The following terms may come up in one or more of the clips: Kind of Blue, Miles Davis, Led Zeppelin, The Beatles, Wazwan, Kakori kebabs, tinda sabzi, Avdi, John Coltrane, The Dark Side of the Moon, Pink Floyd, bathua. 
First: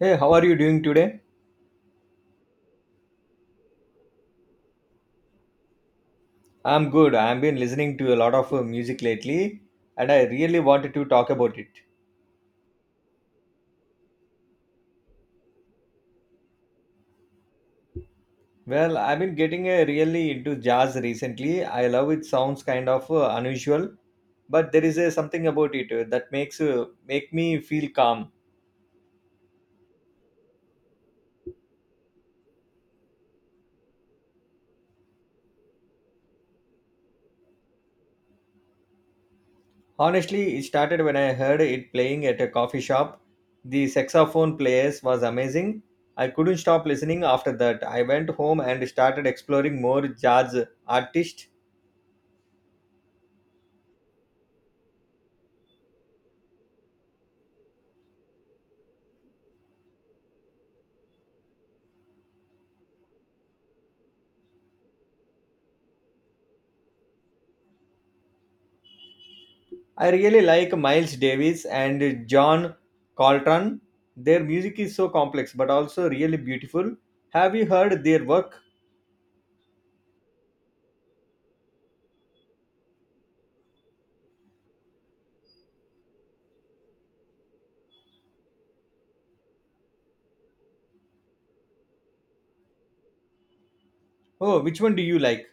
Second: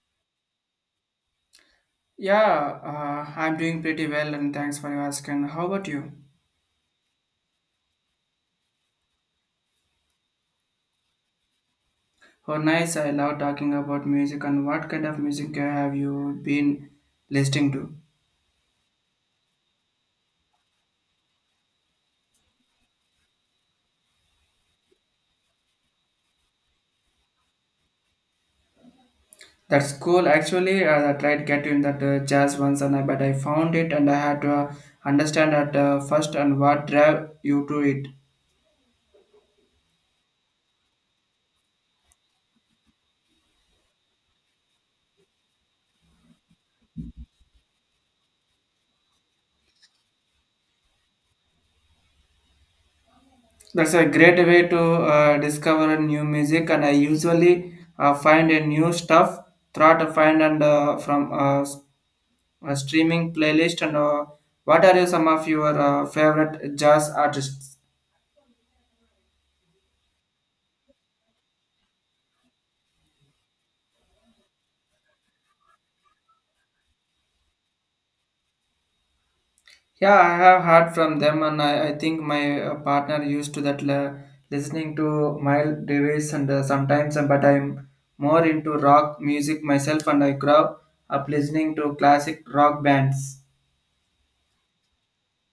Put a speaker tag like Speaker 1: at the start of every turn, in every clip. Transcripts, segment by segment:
Speaker 1: Hey, how are you doing today?
Speaker 2: Yeah, I'm doing pretty well and thanks for your asking. How about you?
Speaker 1: I'm good. I've been listening to a lot of music lately and I really wanted to talk about it.
Speaker 2: Oh, nice. I love talking about music and what kind of music have you been listening to?
Speaker 1: Well, I've been getting really into jazz recently. I love it sounds kind of unusual, but there is something about it that make me feel calm.
Speaker 2: That's cool. Actually, I tried getting that jazz once and I, but I found it and I had to understand at first and what drive you to it.
Speaker 1: Honestly, it started when I heard it playing at a coffee shop. The saxophone players was amazing. I couldn't stop listening after that. I went home and started exploring more jazz artists.
Speaker 2: That's a great way to discover new music and I usually find a new stuff, try to find and from streaming playlist and what are you some of your favorite jazz artists?
Speaker 1: I really like Miles Davis and John Coltrane. Their music is so complex but also really beautiful. Have you heard their work?
Speaker 2: Yeah, I have heard from them and I think my partner used to that listening to Miles Davis and sometimes but I'm more into rock music myself and I grow up listening to classic rock bands.
Speaker 1: Oh, which one do you like?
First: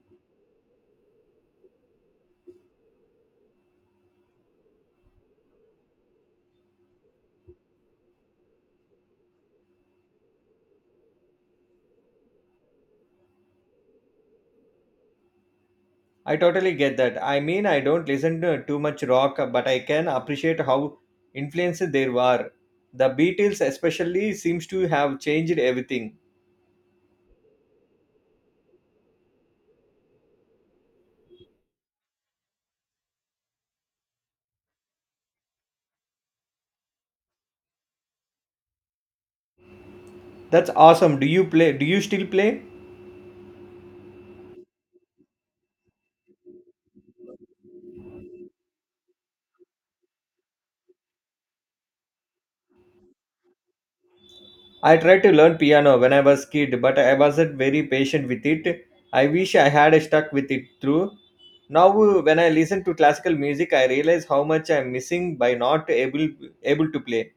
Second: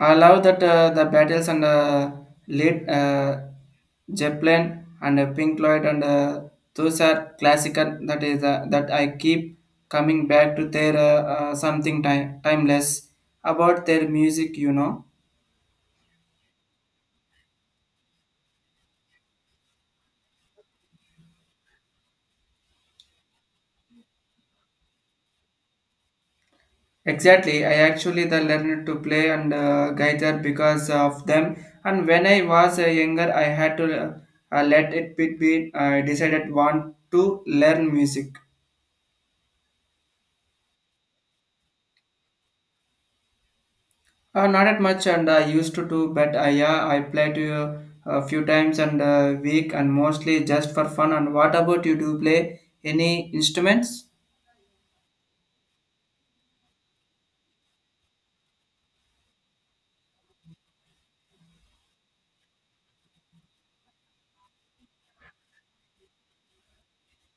Speaker 2: I love that the battles and lead Zeppelin and Pink Floyd and those are classical. That is that I keep coming back to their something time, timeless about their music.
Speaker 1: I totally get that. I mean, I don't listen to too much rock, but I can appreciate how influenced they were. The Beatles especially seems to have changed everything.
Speaker 2: Exactly. I actually the learned to play and guitar because of them. And when I was younger, I had to let it be decided want to learn music.
Speaker 1: That's awesome. Do you still play?
Speaker 2: Not that much, and I used to do, but I, yeah, I play to a few times and a week, and mostly just for fun. And what about you? Do you play any instruments?
Speaker 1: I tried to learn piano when I was kid, but I wasn't very patient with it. I wish I had stuck with it through. Now, when I listen to classical music, I realize how much I'm missing by not able to play.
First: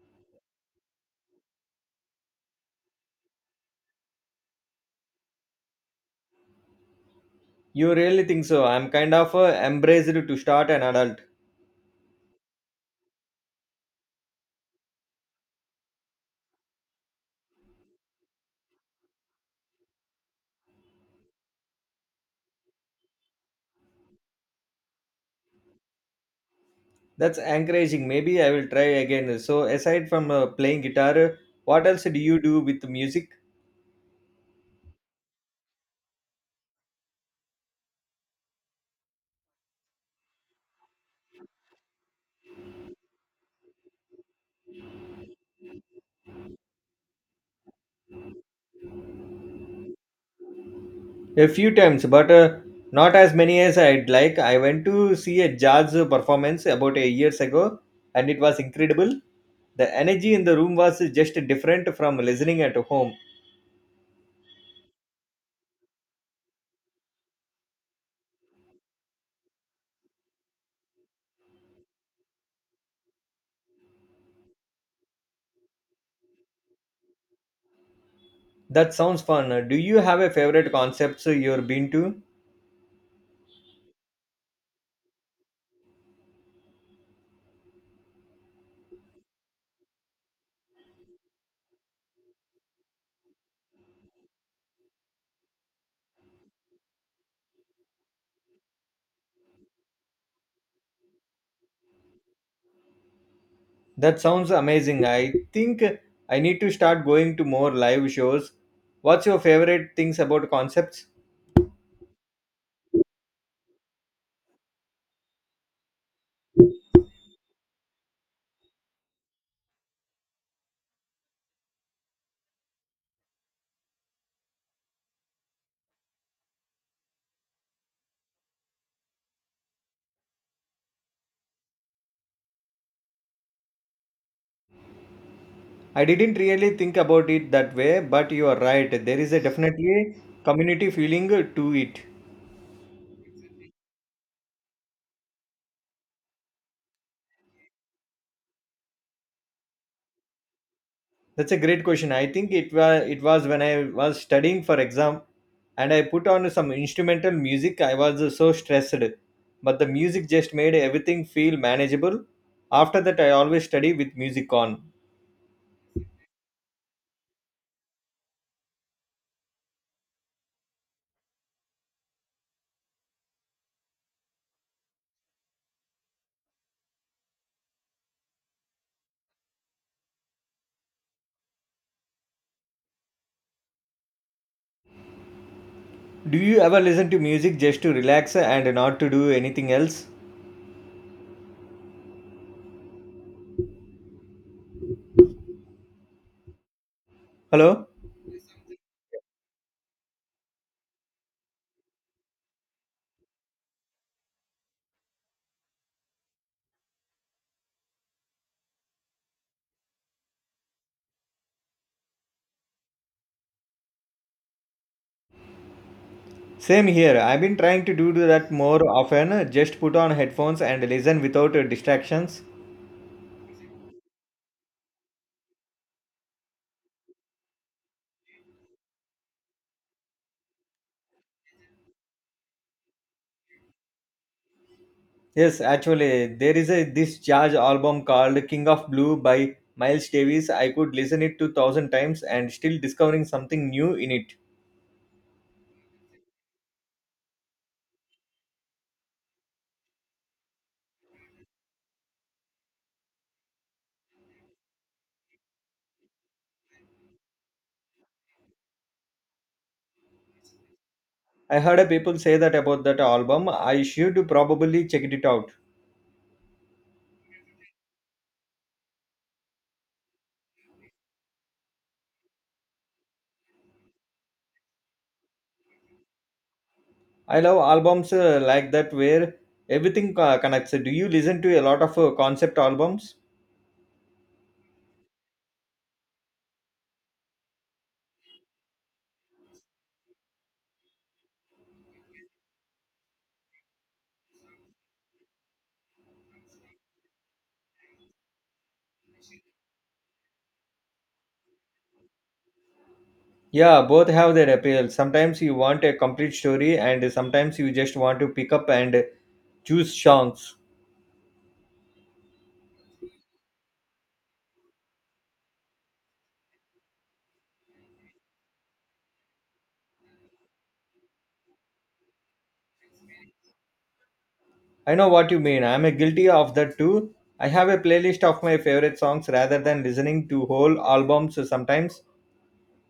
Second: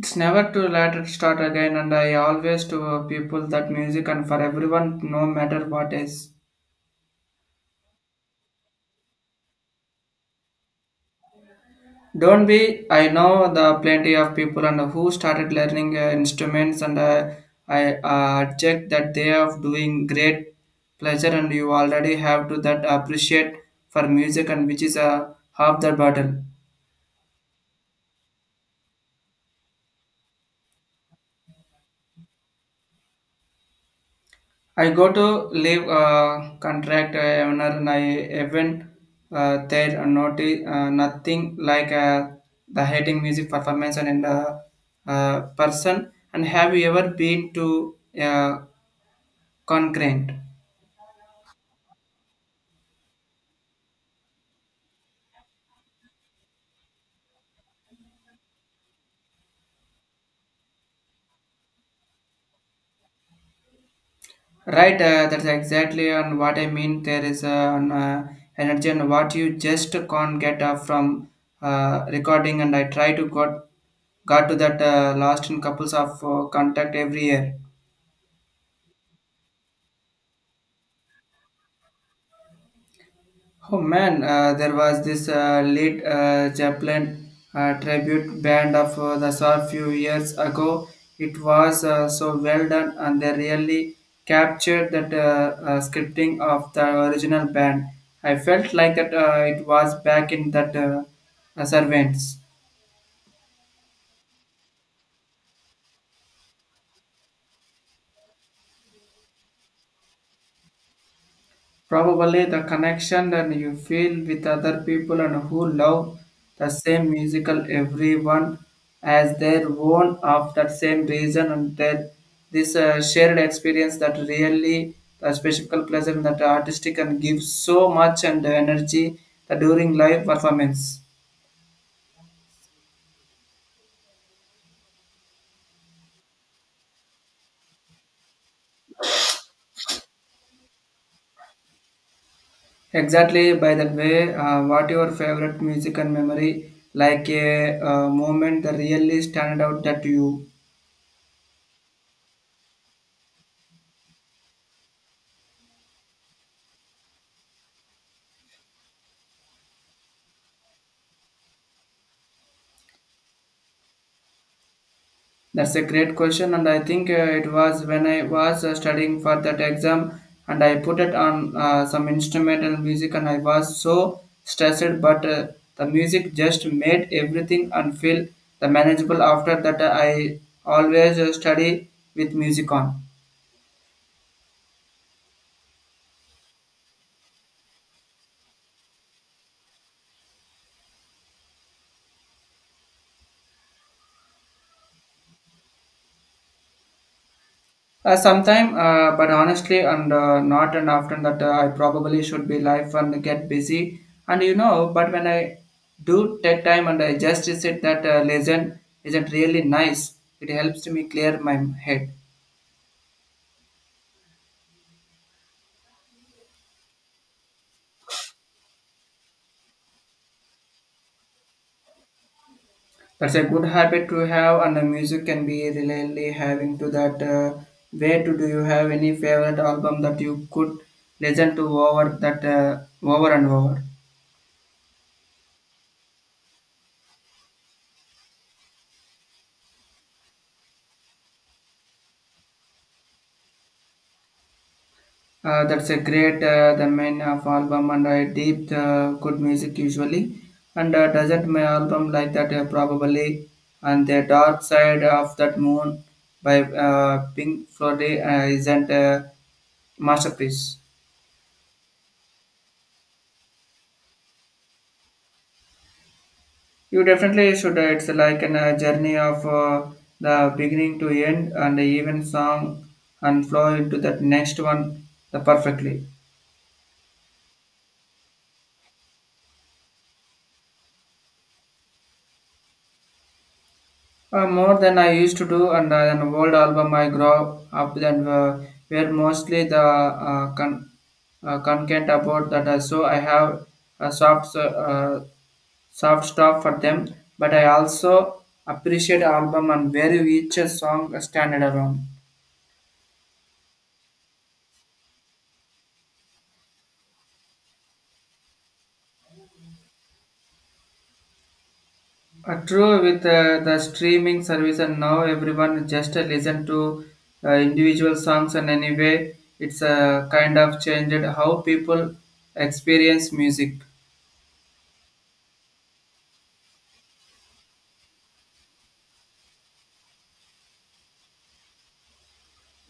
Speaker 2: It's never too late to start again, and I always to people that music and for everyone, no matter what is.
Speaker 1: You really think so? I'm kind of embraced to start an adult.
Speaker 2: Don't be. I know the plenty of people and who started learning instruments, and I object that they are doing great pleasure, and you already have to that appreciate for music, and which is half the battle.
Speaker 1: That's encouraging. Maybe I will try again. So, aside from playing guitar, what else do you do with music?
Speaker 2: I go to leave contract owner, and I even there are not nothing like the hating music performance and in the person. And have you ever been to a concurrent?
Speaker 1: A few times, but not as many as I'd like. I went to see a jazz performance about a years ago, and it was incredible. The energy in the room was just different from listening at home.
Speaker 2: Right, that's exactly on what I mean. There is an energy and what you just can't get from recording, and I try to got to that last in couples of contact every year.
Speaker 1: That sounds fun. Do you have a favorite concepts you've been to?
Speaker 2: Oh man, there was this lead Zeppelin tribute band of the saw few years ago. It was so well done, and they really captured that scripting of the original band. I felt like that it was back in that Servants.
Speaker 1: That sounds amazing. I think I need to start going to more live shows. What's your favorite things about concepts?
Speaker 2: Probably the connection that you feel with other people and who love the same musical everyone has their own of that same reason and that this shared experience that really the special pleasure that artistic and gives so much and energy that during live performance.
Speaker 1: I didn't really think about it that way, but you are right. There is a definitely community feeling to it.
Speaker 2: Exactly by that way, what your favorite music and memory like a moment that really stand out that you.
Speaker 1: That's a great question. I think it was when I was studying for exam and I put on some instrumental music. I was so stressed, but the music just made everything feel manageable. After that, I always study with music on.
Speaker 2: That's a great question, and I think it was when I was studying for that exam, and I put it on some instrumental music, and I was so stressed. But the music just made everything and feel the manageable. After that, I always study with music on.
Speaker 1: Do you ever listen to music just to relax and not to do anything else? Hello?
Speaker 2: Sometime, but honestly, and not and often that I probably should be life and get busy. And you know, but when I do take time and I just sit that lesson isn't really nice, it helps me clear my head.
Speaker 1: Same here. I've been trying to do that more often. Just put on headphones and listen without distractions.
Speaker 2: That's a good habit to have, and the music can be really having to that. Way to do you have any favorite album that you could listen to over that over and over?
Speaker 1: Yes, actually, there is a this jazz album called King of Blue by Miles Davis. I could listen it 2,000 times and still discovering something new in it.
Speaker 2: That's a great the main of album and a deep good music usually and doesn't my album like that probably and the dark side of that moon by Pink Floyd isn't a masterpiece.
Speaker 1: I heard a people say that about that album. I should probably check it out.
Speaker 2: You definitely should. It's like a journey of the beginning to end and even song and flow into that next one the perfectly.
Speaker 1: I love albums like that where everything connects. Do you listen to a lot of concept albums?
Speaker 2: More than I used to do, and an old album I grew up then were mostly the content about that. So I have a soft soft stuff for them, but I also appreciate album and where each song stand alone.
Speaker 1: Yeah, both have their appeal. Sometimes you want a complete story, and sometimes you just want to pick up and choose songs.
Speaker 2: True with the streaming service and now everyone just listen to individual songs and anyway it's kind of changed how people experience music.
Speaker 1: I know what you mean. I'm a guilty of that too. I have a playlist of my favorite songs rather than listening to whole albums sometimes.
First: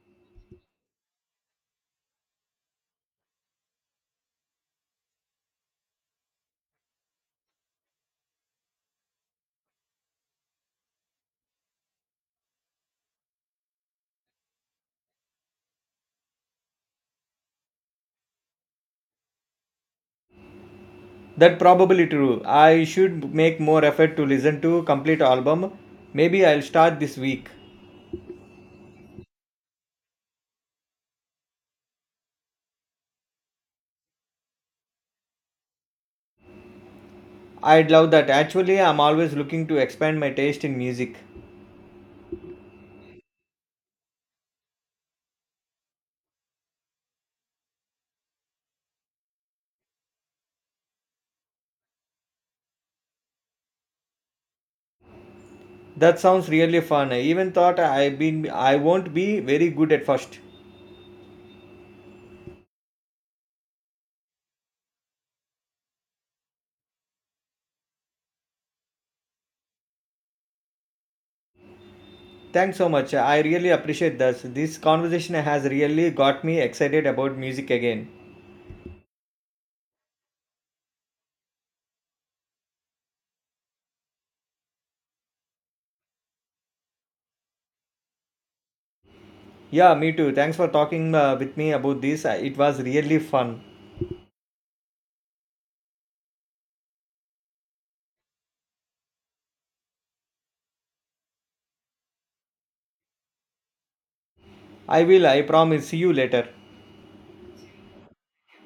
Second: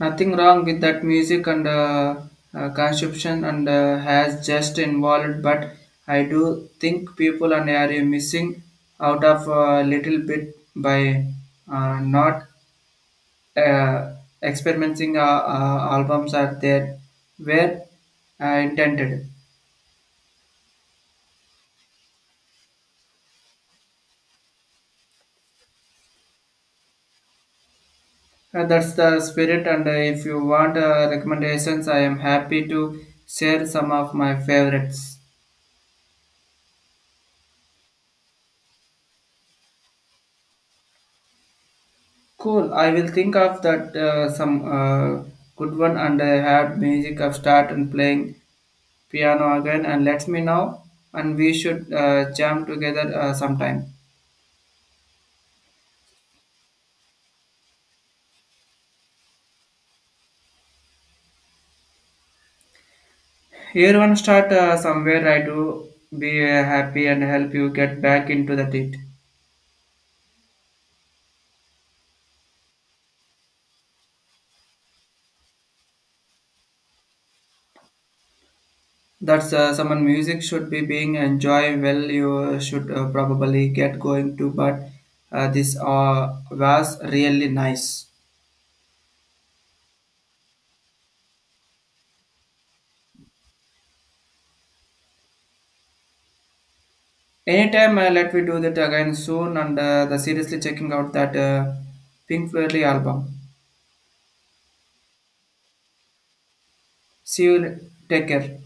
Speaker 2: Nothing wrong with that music and consumption and has just involved, but I do think people and are missing out of a little bit by not uh, experimenting albums are there where intended.
Speaker 1: That probably true. I should make more effort to listen to complete album. Maybe I'll start this week.
Speaker 2: That's the spirit, and if you want recommendations, I am happy to share some of my favorites.
Speaker 1: I'd love that. Actually, I'm always looking to expand my taste in music.
Speaker 2: Cool. I will think of that some good one and I had music of start and playing piano again and let me know and we should jam together sometime.
Speaker 1: That sounds really fun. I even thought I've been I won't be very good at first.
Speaker 2: Everyone start somewhere. I do be happy and help you get back into the it.
Speaker 1: Thanks so much. I really appreciate this. This conversation has really got me excited about music again.
Speaker 2: That's someone music should be being enjoy, well you should probably get going to, but this was really nice.
Speaker 1: Yeah, me too. Thanks for talking with me about this. It was really fun.
Speaker 2: Anytime, let me do that again soon and the seriously checking out that Pink Floyd album.
Speaker 1: I will, I promise. See you later.
Speaker 2: See you, take care.